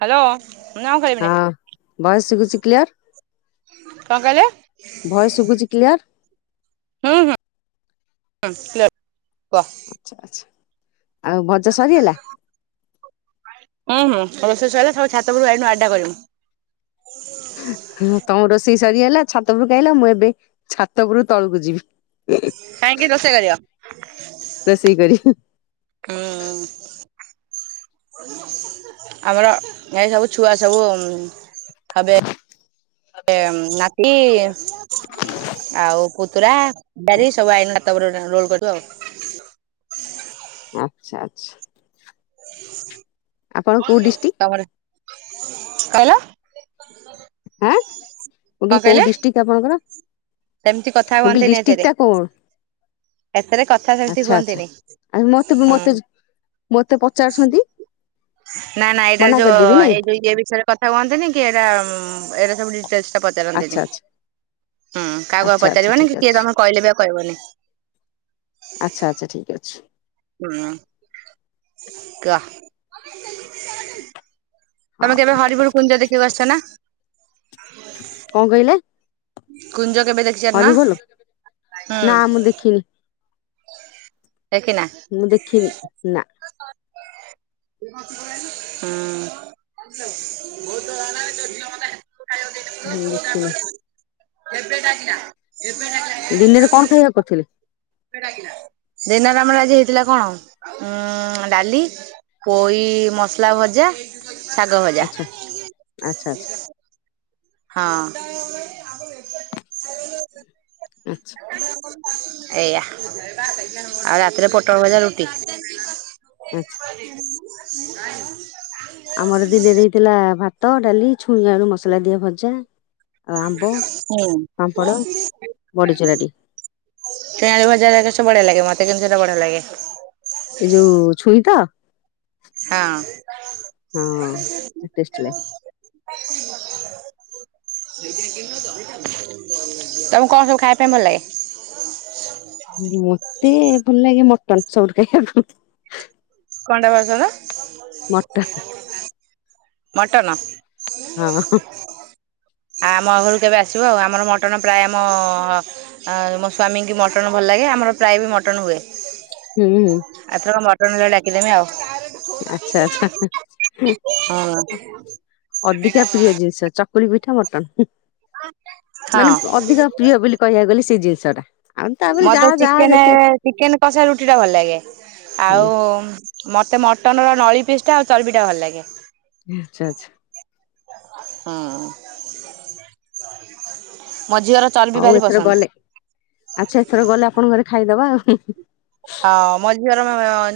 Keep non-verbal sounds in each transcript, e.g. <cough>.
Hello. ନାଁ କରିବିନି ହଁ ବଏସ ସୁଗୁଛି କ୍ଲିୟର। କଣ କହିଲେ ଭଏସ ଶୁବୁଛି କ୍ଲିୟର। ହୁଁ ହୁଁ <unintelligible> ଆଚ୍ଛା ଆଚ୍ଛା ଆଉ ଭଜା ସରିଗଲା? ହୁଁ ହୁଁ ଆଉ ରୋଷେଇ ସଇଲା ସବୁ ଛାତ ଉପରକୁ ଆଇନୁ ଆଡା କରିବୁ। ହୁ ତମ ରୋ ସେଇ ସରିଗଲା ଛାତ ଉପରକୁ କାଇଲ ମୁଁ ଏବେ ଛାତ ଉପରୁ ତଳକୁ ଯିବି କାଇକି ରୋଷେଇ କରିବ? ରଷେଇ କରିବୁ। ହୁଁ ଆମର ଏସବୁ ଛୁଆ ସବୁ ହବେ। ନାତି ଆଉ ପୁତୁରା ଝିଆରି ସବୁ ଆଇ ତାପରେ ଏନା ରୋଲ କରିବୁ ଆଉ। ଆଛା ଆଛା। ଡିଷ୍ଟ୍ରିକ୍ଟ କହିଲ। ହଁ ମୁଁ କଣ କହିଲି କୋଉ କହିଲେ ଡିଷ୍ଟ୍ରିକ୍ଟ ଆପଣଙ୍କର? ସେମିତି କଥା ମୁଁ ଗିଲି ହୁଅନ୍ତିନି ଡିଷ୍ଟ୍ରିକ୍ ଏଥିରେ ଟା କଣ? ଏଥିରେ କଥା ସେମିତି ଆଛା ଆଛା ହୁଅନ୍ତିନି ଆ ମତେ <unintelligible> ମତେ ହୁଁ ମତେ ପଚାରୁଛନ୍ତି। ନା ନା ଏଇଟା ମନା ଯୋଉ କରିଦେବି ନାଇଁ ଏଇଯୋଉ ଏଇ ବିଷୟରେ କଥା କୁହନ୍ତିନିକି ଏଇଟା ଏରା ସବୁ ଡିଟେଲସଟା ଆଚ୍ଛା ପଚାରନ୍ତିନି। ଆଚ୍ଛା। ହୁଁ କାହାକୁ ଆଚ୍ଛା ଆଉ ଆଚ୍ଛା ପଚାରିବନି ଠିକ ଅଛି କିଏ ତମକୁ କହିଲେ ବି ଆଉ କହିବନି। ଆଚ୍ଛା ଆଚ୍ଛା ଠିକ ଅଛି। ହୁଁ କୁହ। ତମେ ହଉ କେବେ ହରିପୁର କୁଞ୍ଜ ଦେଖିଆକୁ ଆସିଛନା? କଣ କହିଲେ? କୁଞ୍ଜ କେବେ ଦେଖିଯାନ ହରିବୋଲ? ନା ହୁଁ। ମୁଁ ଦେଖିନି ଦେଖିନା ମୁଁ ଦେଖିନି ନା ହ ମୁଁ ଦେଖିନି ଆ ଦିନରେ କଣ ଖାଇବାକୁ କରିଥିଲେ? ଦିନରେ ଆମର ଆଜି ହେଇଥିଲା କଣ ଉ ଡାଲି ପୋଇ ମସଲା ଭଜା। ଆଚ୍ଛା ଆଛା। ଠ୍ ଅ ହଁ। ଆଚ୍ଛା ଏଇଆ ଆଉ ରାତିରେ ପୋଟଳ ଭଜା ରୁଟି। ଆ ଆଚ୍ଛା ଆମର ଦିନେରେ ହେଇଥିଲା ଭାତ ଡାଲି ଛୁଇଁ ଆଳୁ ମସଲା ଦିଆ ଭଜା। ଆଉ ଆମ୍ବ ହୁଁ। ପାମ୍ପଡ କେ ବଡିଚୁରାଟି ଆଳୁ ଭଜାରା ବଢିଆ ଲାଗେ ମତେ କେମିତି ଏଟା ବଢିଆ ଲାଗେ। ଏଇ ଯୋଉ ଛୁଇଁତ? ହଁ। ହଁ ହ ଟେଷ୍ଟି ହ ତମକୁ କଣ ସବୁ ଖାଇବା ପାଇଁ ଭଲାଗେ? ମତେ ଭଲ ଲାଗେ ମଟନ ସବୁଠୁ ଖାଇବାକୁ। କଣ ଟା ବାସନ। ମଟନ୍। ମଟନ। ହଁ ଆ ଆମ ଘରକୁ କେବେ ଆସିବ ଆଉ ଆମର ମଟନ ପ୍ରାୟ ଆମ ଅ ମୋ ସ୍ଵାମୀଙ୍କି ମଟନ ଭଲ ଲାଗେ। ଲାଗି ଆମର ପ୍ରାୟ ବି ମଟନ ହୁଏ। ହୁଁ ହୁଁ ଏଥରକ ମଟନ ହେଲେ ଡାକିଦେମି ଆଉ। ଆଚ୍ଛା ଆଛା ହଁ ଅଧିକା ପ୍ରିୟ ଜିନିଷ। ଚକୁଳି ପିଠା ମଟନ ହଁ ମାନେ ଅଧିକ ପ୍ରିୟ ବୋଲି କହିବାକୁ ଗଲେ ସେଇ ଜିନିଷଟା। ମତେ ଚିକେନ ଚିକେନ କଷା ରୁଟିଟା ଭଲ ଲାଗେ। ହୁଁ ଆଉ ମୋତେ ମଟନର ନଳିପିସ୍ଟା ଆଉ ଚର୍ବିଟା ଭଲ ଲାଗେ। ଆଛା ଆଛା। ହଁ। ହଉ ଏଥର ଗଲେ ଆଚ୍ଛା ଏଥର ଗଲେ ଆପଣଙ୍କ ଘରେ ଖାଇଦବା ଆଉ। ହଉ ମୋ ଝିଅର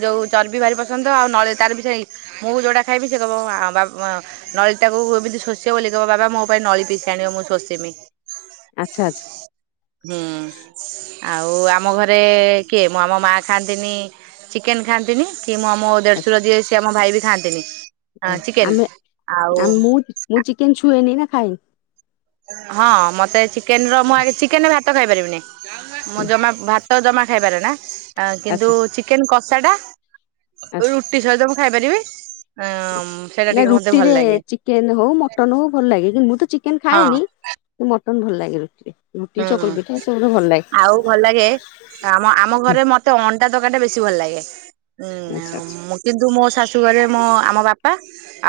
ଯୋଉ ଚର୍ବି ଭାରି ପସନ୍ଦ ଆଉ ନଳି ତାର ବି ସେ ମୁଁ ଯୋଉଟା ଖାଇବି ସେ କହିଁବ <unintelligible> ନଳୀ ଟାକୁ ଏମିତି ଶୋଷିବ ବୋଲି କହିବ ବାବା ମୋ ପାଇଁ ନଳିପିଶ ଆଣିବ ମୁଁ ଶୋଷିମି। ଆଚ୍ଛା ଆଚ୍ଛା। ହୁଁ ଆଉ ଆମ ଘରେ କିଏ ମୁଁ ଆମ ମା ଖାଆନ୍ତିନି ଚିକେନ୍ ଖାଆନ୍ତିନି। କି ମୁଁ ଆମ ଆଚ୍ଛା ଦେଢସୁର ଯିଏ ସିଏ ଆମ ଭାଇ ବି ଖାଆନ୍ତିନି। ହଁ ଚିକେନ ଆମେ ଆଉ ଆମ ମୁ ମୁଁ ଚିକେନ ଛୁଏନି ନା ଖାଇ ହଁ ମତେ ଚିକେନର ମୁଁ ଆଗ ଚିକେନରେ ଭାତ ଖାଇପାରିବିନି। ହୁଁ ମୁଁ ଜମା ଭାତ ଜମା ଖାଇପାରେ ନା। ଆ କିନ୍ତୁ ଆଚ୍ଛା ଚିକେନ କଷା ଟା ଆଚ୍ଛା ରୁଟି ସହିତ ଖାଇପାରିବି। ଅ ସେଇଟା ନା ଟିକେ ମତେ ରୁଟି ଭଲ ରେ ଲାଗେ ଚିକେନ ହଉ ମଟନ ହଉ ଭଲ ଲାଗେ କିନ୍ତୁ ମୁଁ ତ ଚିକେନ୍ ଖା ହଁ ଖାଏନି ମଟନ ଭଲ ଲାଗେ ରୁଟିରେ ରୁଟି ହୁଁ ଚକୁଳି ପିଠା ଏସବୁରେ ଭଲ ଲାଗେ ଆଉ ଭଲ ଲାଗେ ଆମ ଆମ ଘରେ ମତେ ଅଣ୍ଡା ଖଣ୍ଡେ ବେଶି ଭଲ ଲାଗେ ଆଚ୍ଛା ଆଚ୍ଛା। ଉୁଁ କିନ୍ତୁ ମୋ ଶାଶୁଘରେ ମୋ ଆମ ବାପା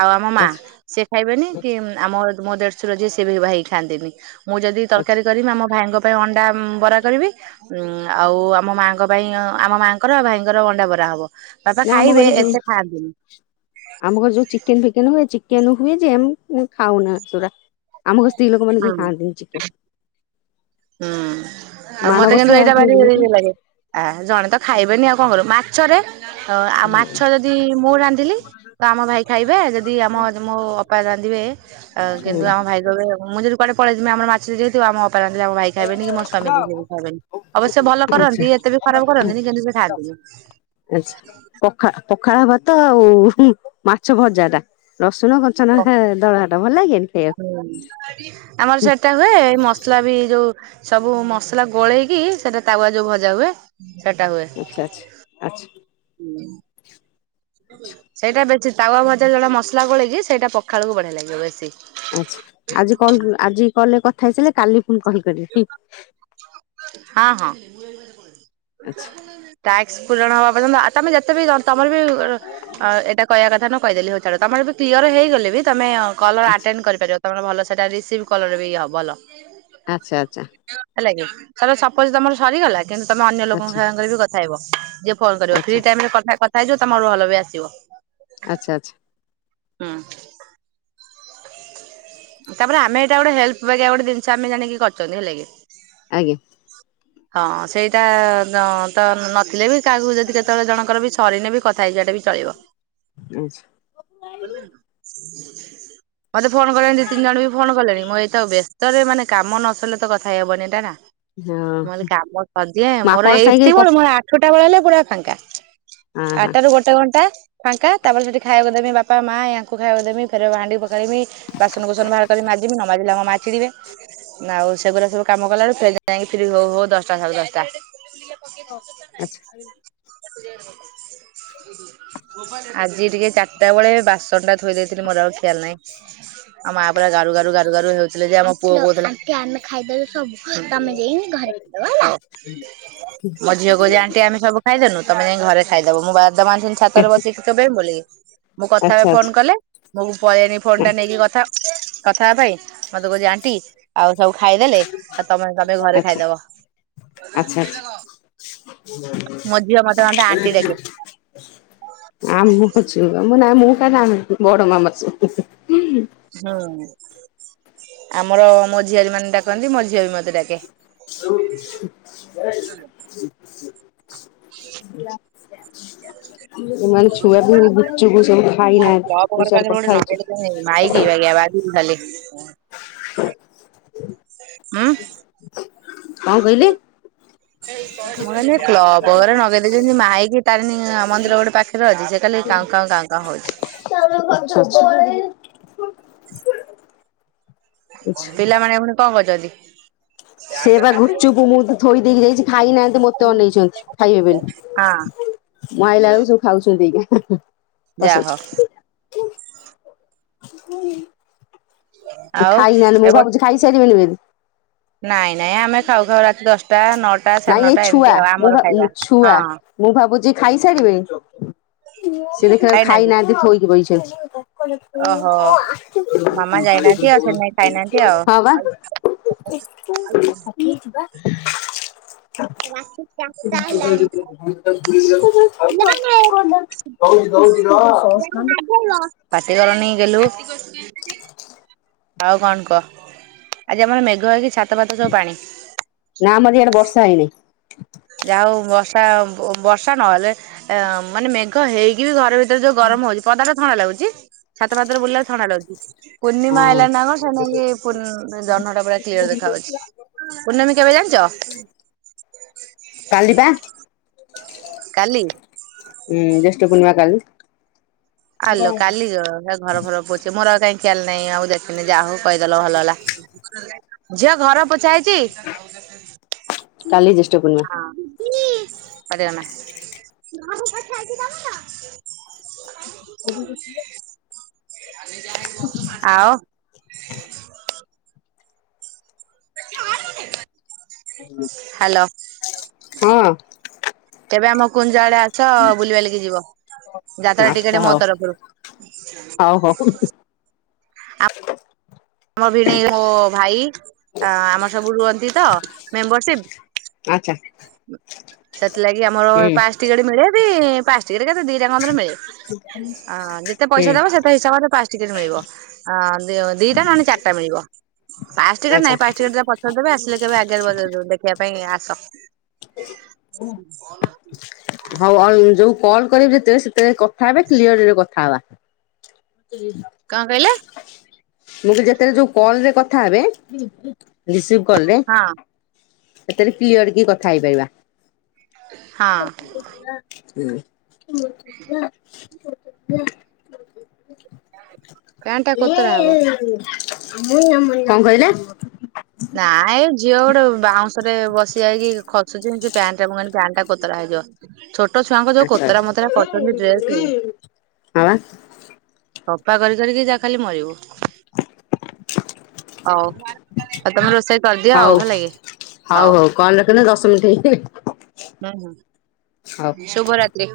ଆଉ ଆମ ମା ଆଚ୍ଛା ସେ ଖାଇବେନି କି ଆଚ୍ଛା ଆମ ମୋ ଦେଢସୁର ଯିଏ ସେ ବି ଭାଇ ଖାନ୍ତିନି ମୁଁ ଯଦି ଆଚ୍ଛା। ତରକାରୀ କରିବି ଆମ ଭାଇଙ୍କ ପାଇଁ ଅଣ୍ଡା ବରା କରିବି ଉ ଆଉ ଆମ ମାଙ୍କ ପାଇଁ ଆମ ମା ଙ୍କର ଆଉ ଭାଇ ଙ୍କର ଅଣ୍ଡା ବରା ହବ। ବାପା ନା ଆମ ଖାଇବେ ଘରେ ଯୋଉ ଏତେ ଖାଆନ୍ତିନି ଆମ ଘରେ ଯୋଉ ଚିକେନ ଫିକେନ ହବ ଚିକେନ ହୁଏ ଯେ ଖାଉନା ସେରା ଆମକୁ ସ୍ତ୍ରୀ ଲୋକମାନେ କେହି ହଁ। ଖାଆନ୍ତିନି ଚିକେନ ହୁଁ। ଆଉ ମତେ ମାଣବସା କିନ୍ତୁ ଏଇଟା ହୁଏ ବାର ବୋଲିକି ଲାଗେ ଆ ଜଣେ ତ ଖାଇବେନି ଆଉ କଣ କରୁ ମା ହଁ ଆଉ ମାଛ ହଁ। ଯଦି ମୁଁ ରାନ୍ଧିଲି ତ ଆମ ଭାଇ ଖାଇବେ ଯଦି ଆମ ମୋ ଅପା ରା ଦୁଏ କିନ୍ତୁ ଆମ ଭାଇ କହିବେ ମୁଁ ଯଦି କୁଆଡେ ପଳେଇ ଯିବି ଆମ ମାଛ ଯ ଆମ ଅପାର ହେରା ମୋ ଭାଇ ଖାଇବେନି କି ମୋ ସ୍ଵାମୀ ବି ସେଏ ବି ଖାଇବେନି ଅବଶ୍ୟ ଭଲ କରନ୍ତି ଏତେ ବି ଖରାପ ଆଚ୍ଛା କରନ୍ତିନି କିନ୍ତୁ ସେ ଖାଆନ୍ତିନି। ଆଚ୍ଛା ପଖା-ପ ପଖାଳ ଭାତ ଆଉ ଉହୁଁ ମାଛ ଭଜା ଟା ରସୁଣ କଞ୍ଚାଲଙ୍କା ଦଳା ଟା ଭଲ ଲାଗେନି? ଖାଇବାକୁ ଆମର ସେଟା ହୁଏ ଏଇ ମସଲା ବି ଯୋଉ ସବୁ ମସଲା ଗୋଳେଇକି ସେଟା ତାୱା ଯୋଉ ଭଜା ହୁଏ। ଆଚ୍ଛା ଆଚ୍ଛା ଆଚ୍ଛା। ହୁଁ। ଆଚ୍ଛା। ସେଇଟା ବେଶୀ ତାୱା ଭଜା ଜଟା ମସଲା ଗୋଳେଇକି ସେଇଟା ପଖାଳକୁ ବଢିଆ ଲାଗିବ ବେଶୀ ଆଚ୍ଛା ଆଜି କଲ୍ ଆଜି କଲ୍ ରେ କଥା ହେଇ ସାରିଲେ କାଲି ଫୁଣି କଲ୍ କରିବି। ହଁ ହଁ ଆଚ୍ଛା ଟାକ୍ସ ପୂରଣ ହବା ପର୍ଯ୍ୟନ୍ତ ତମେ ଯେତେ ବି ତମର ବି ଏଇଟା କହିବା କ କହିଦେଲି ହୋଉ ଛାଡ ତମର ବି କ୍ଲିୟର ହେଇଗଲେ ବି ତମେ କଲ୍ ର ଆଚ୍ଛା। ଆଟେଣ୍ଡ କରିପାରିବ। ତୁମର ଭଲ ସେଇଟା ରିସିଭ୍ କଲର ବି ଇଏ ହେ ଭଲ ଆଚ୍ଛା ଆଚ୍ଛା। ହେଲା କି ଥରେ ସପୋଜ ତମର ସରିଗଲା କିନ୍ତୁ ତମେ ଅନ୍ୟ ଆଚ୍ଛା ଲୋକଙ୍କ ସାଙ୍ଗରେ ବି କଥା ହେବ। ଯିଏ କଲ୍ କରିବ ଆଚ୍ଛା ଫ୍ରି ଟାଇମ ରେ ତମେ କଥା ହେଇଯିବ ତମର ଭଲ ବି ଆସିବ। ଆଚ୍ଛା ଆଚ୍ଛା। ହୁଁ। ତାପରେ ଆମେ ଏଇଟା ଗୋଟେ ହେଲ୍ପ ୱେରେ ଗୋଟେ ଜିନିଷ ଆମେ ଜାଣିକି କରିଛନ୍ତି ହେଲା କି? ଆଜ୍ଞା। ହଁ ସେଇଟା ତ ନଥିଲେ ବି କାହାକୁ ଯଦି କେତେବେଳେ ଜଣଙ୍କର ବି ସରିନି ବି କଥା ହେଇଯା ହେଲେ ଵି ଚଳିବ। ଆଚ୍ଛା ମତେ ଫୋନ କଲେଣି ଦି ତିନି ଜଣ ବି ଫୋନ କଲେଣି ମୁଁ ଏତ ବ୍ୟସ୍ତରେ ମାନେ କାମ ନ ସରିଲେ ତ କଥା ହେଇ ହବନିଇ ଏଟା ନା। ହଁ। ମୁଁ କଲି କାମ ସରି ଯାଏ ମୁଁ ମୋର ଆପଣ ସାଙ୍ଗେ ଏତେ କ ବେଳୁ ମୋର ଆଠଟା ବେଳେ ହେଲେ ପୁରା ଫାଙ୍କା। ହଁ ହଁ ଆଠ ରୁ ଗୋଟେ ଘଣ୍ଟା ଫାଙ୍କା ତାପରେ ସେଠି ଖାଇବାକୁ ଦେବି ବାପା ମା ୟାଙ୍କୁ ଖାଇବାକୁ ଦେବି ଫେର ହାଣ୍ଡି ରହିମି ବାସନକୁୁସନ ବାହାର କରିି ମାଜିବି ନ ମାଜିଲେ ମା ଚିଡିବେ ଆଉ ସେଗୁଡା ସବୁ କାମ କଲା ବେଳୁ ପୁଅ ଯାଇ ଫ୍ରି ହୋଉ ହୋଉ ଦଶଟା ସାଢେ ଦଶଟା ହୁଁ ଆଚ୍ଛା। <unintelligible> ଆଜି ଟିକେ ଚାରିଟା ବେଳେ ବାସନ ଟା ଥୋଇ ଦେଇଥିଲି ମୋର ଆଉ ଖିଆଲ ନାହିଁ ଆଉ ମା ପୁରା ଗା ଗାରୁ ଗାରୁ ଗାରୁ ହେଉଥିଲେ ଯେ ଆମ ପୁଅ କହୁଥିଲା ହୋ ମୋ ଆଚ୍ଛା ଝିଅ କହୁଛି ଆଣ୍ଟି ଆମେ ସବୁ ଖାଇଦେନୁ ତମେ ଯାଇ ଘରେ ଖାଇଦବ ମୁଁ ବାଦାମ ଅଣିଥିଲି ଛାତରେ ବସିକି ଚୋବେଇ ବି ବୋଲିକି ମୁଁ କଥା ହେବେ ଆଚ୍ଛା ଆଚ୍ଛା ଫୋନ କଲେ ମୁଁ ପଳେଇନି ଫୋନ ଟା ନେଇକି କଥା କଥା ହେବା ପାଇଁ ମତେ କହୁଛି ଆଣ୍ଟି ଆଉ ସବୁ ଖାଇଦେଲେ ଆଉ ତମେ ମତେ ଘରେ ଆଚ୍ଛା ଖାଇଦବ ଆଚ୍ଛା। ମୋ ଝିଅ ମତେ ମତେ ଆଣ୍ଟି ଡାକେ <unintelligible> <unintelligible> ହୁଁ ଆମର ମୋ ଝିଆରି ମାନେ ଡାକନ୍ତି ମୋ ଝିଅ ବି ମତେ ଡାକେ ହ <unintelligible> ହ <unintelligible> ଏମାନେ ଛୁଆ ଗୁପୁଚୁପ ସବୁ ଖାଇନାହାନ୍ତି ମୁଁ କ୍ଲବ ଘର ପାଖରେ ସିଆଡେ ଗୋଟେ ନଗେଇଲେ କଥା ମାଇକି ବାଗିଆ ହୋଉଛି ଖାଲି ଉଁ। କଣ କହିଲେ? ମୁଁ ଭାବିଲି ଏଇ କ୍ଲବ୍ ଘରେ ନଗେଇ ଦେଲି। ଯେମତି ମାଇକି ତାରିଣୀ ମନ୍ଦିର ଗୋଟେ ପାଖରେ ଅଛି ସେ କାଲି କାଉଁ-କାଉଁ-କାଉଁ ହଉଚି। ଛୋ ଛ ପିଲାମାନେ ପୁଣି କଣ କରୁଛନ୍ତି? ସିଏ ବା ଗୁପୁଚୁପ ମୁଁ ଥୋଇ ଦେଇକି ଯାଇଛି ଖାଇନାହାନ୍ତି ମତେ ଅନେଇଛନ୍ତି ଖାଇବେ ହଁ ବେଲି ମୁଁ ଆଇଲା ବେଳକୁ ସବୁ ଖାଉଛନ୍ତି ଏଇକିନା। ଯା ବସ ହଉ ଏଇଠି। ସେ ଆଉ ଖାଇ ନାହାନ୍ତି ଏ ମୁଁ ଭାବୁଛି ଖାଇ ସାରିବେଣି ବେଲି ନାଇଁ ନାଇଁ ଆମେ ଖାଉ ଖାଉ ରାତି ଦଶଟା ନଅଟା ସାଢେ ନାଇଁ ଏଇ ନଅଟା ଏମିତି ଛୁଆ ଆଉ ମୁଁ ଆମର ଖାଇବା। ଛୁଆ ହଁ ମୁଁ ଭାବୁଛି ଖାଇ ସାରିବେଣି ସେ ଦେଖିଲା ବେଳକୁ ଖାଇନାହାନ୍ତି ଥୋଇକି ବଇଛନ୍ତି। ଓହୋ ମାମା ଯାଇନାହାନ୍ତି ଆଉ ସେଥିପାଇଁ ଖାଇନାହାନ୍ତି ଆଉ। ହଁ ବା। <inaudible> <inaudible> <inaudible> ପାଟି କରନି ଗେଲୁ। <inaudible> ଆଉ କଣ କ ଆଜି ଆମର ମେଘ ହେଇକ ଛାତ ଫାତ ସବୁ ପାଣି। ନା ଆମର ଇଆଡେ ବର୍ଷା ହେଇନି। ଯାଉ ବର୍ଷା ବର୍ଷା ନହେଲେ ଏ ମାନେ ମେଘ ହେଇକି ବି ଘରେ ଭି ତରେ ଯୋଉ ଗରମ ହଉଚି ପଦାଟା ଥଣ୍ଡା ଲାଗୁଚି। ଛାତ ଫାତରେ ବୁଲିଲା ବେଳକୁ ଥଣ୍ଡା ଲାଗୁଛି ପୂର୍ଣ୍ଣିମା ହଁ। ଆଇଲାଣି ନା କଣ ସେ ନେଇକି ପୂର୍ଣ୍ଣ ଜହ୍ନଟା ପୁରା କ୍ଲିୟର ଦେଖାଉଛି। ପୂର୍ଣ୍ଣମୀ କେବେ ଜାଣିଚ? କାଲି ବା। କାଲି। ହୁଁ ଜ୍ୟେଷ୍ଠ ପୁର୍ଣ୍ଣିମା କାଲି। ଆଲୋ କାଲି ଘର ଫର ପୋଛେ ମୋର ଆଉ କାହିଁ ଖିଆଲ ନାଇଁ ଆଉ ଦେଖିନି ଯାହା ହଉ କହିଦେଲ ଭଲ ହେଲା। ଝିଅ ଘର ପୋଛା ହେଇଚି? କାଲି ଜ୍ୟେଷ୍ଠ ପୂର୍ଣ୍ଣିମା। ମମି ପାଟି କରନା ଘର ପୋଛା ହେଇଚି ତମର। ଏଠି ଦେଖିଲେ। ଆଉ ଛାଡ ମତେ। ହାଲୋ ହଁ ତେବେ ଆମ ଯୁଆଡେ ଆଛ ବୁଲି ବାଲିକି ଯିବ ଯାତ୍ରା ଆଚ୍ଛା ଟିକେଟେ ମୋ ହଉ ତରଫରୁ। ହଉ ହଉ ଆମ ଆମ ଭିଣେଇ ମୋ ଭାଇ ଆମର ସବୁ ରୁହନ୍ତି ତ, ମେମ୍ବରସିପ। ଆଚ୍ଛା। ସେଥିଲାଗି ଆମର ହୁଁ ପାସ୍ ଟିକେଟ ମିଳେ ବି ପାସ୍ ଟିକେଟ କେତେ ଦିଟା କନ୍ଦରେ ମିଳେ। <unintelligible> ଅ ଯେତେ ପଇସା ହୁଁ। ଦେବ ସେତେ ହିସାବରେ ପାଞ୍ଚ ଟିକେଟ ମିଳିବ ଅଁ ଦିଟା ନହେଲେ ଚାରଟା ମିଳିବ। ପାସ୍ ଟିକେଟ ଆଚ୍ଛା ନାଇଁ ପାସ୍ ଟିକେଟ ଟା ପଛରେ ଦେବେ ଆସିଲ କହିବେ ଆଗରେ ଦେଖିବା ପାଇଁ ଆ ସ କହୁନ କଣ? ହଉ ଆଉ ଯୋଉ କଲ୍ କରିବି ଯେତବେଳେ ସେତେବେଳେ କଥା ହେବେ କ୍ଲିୟରରେ କଥା ହେବା। କଁ କହିଲେ? ମୁଁ ଯେତେବେଳେ ଯୋଉ କଲରେ କଥା ହେବେ ରିସିଭ କଲରେ ହଁ ସେଥିରେ କ୍ଲିୟର କି କଥା ହଁ ହେଇପାରିବା। ହ ଇଏ ପ୍ୟାଣ୍ଟ ଟା ଇ। କୋତରା ହବ ମୁଁ କଣ କହିଲେ? ନାଇଁ ଏ ଝିଅ ଗୋଟେ ବାଉଁଶ ରେ ବସି ଯାଇକି ଖସୁଚି। ପ୍ୟାଣ୍ଟ ଟା ମୁଁ ଭାବିଲି ପ୍ୟାଣ୍ଟ ଟା କୋତରା ହେଇଯିବ ଛୋ ଛୋଟ ଛୁଆଙ୍କ ଯୋଉ ଆଚ୍ଛା କୋତରା ଆଚ୍ଛା। ମୋତରା ହଁ କରୁଚନ୍ତି ଡ୍ରେସେ। ବା ସଫା କରି କରିକି ଯାହା ଖାଲି ମରିବୁ ହଉ। ଆଉ ତମେ ରୋଷେଇ କରିଦିଅ ଆଉ ହଉ ହେଲାଗି ହଉ। କଲ୍ ରଖନ୍ତୁ ଦଶ ମିନିଟ୍ ହେଇଗଲାଣି ହୁଁ ହୁଁ ହଉ। ଶୁଭ ରାତ୍ରି।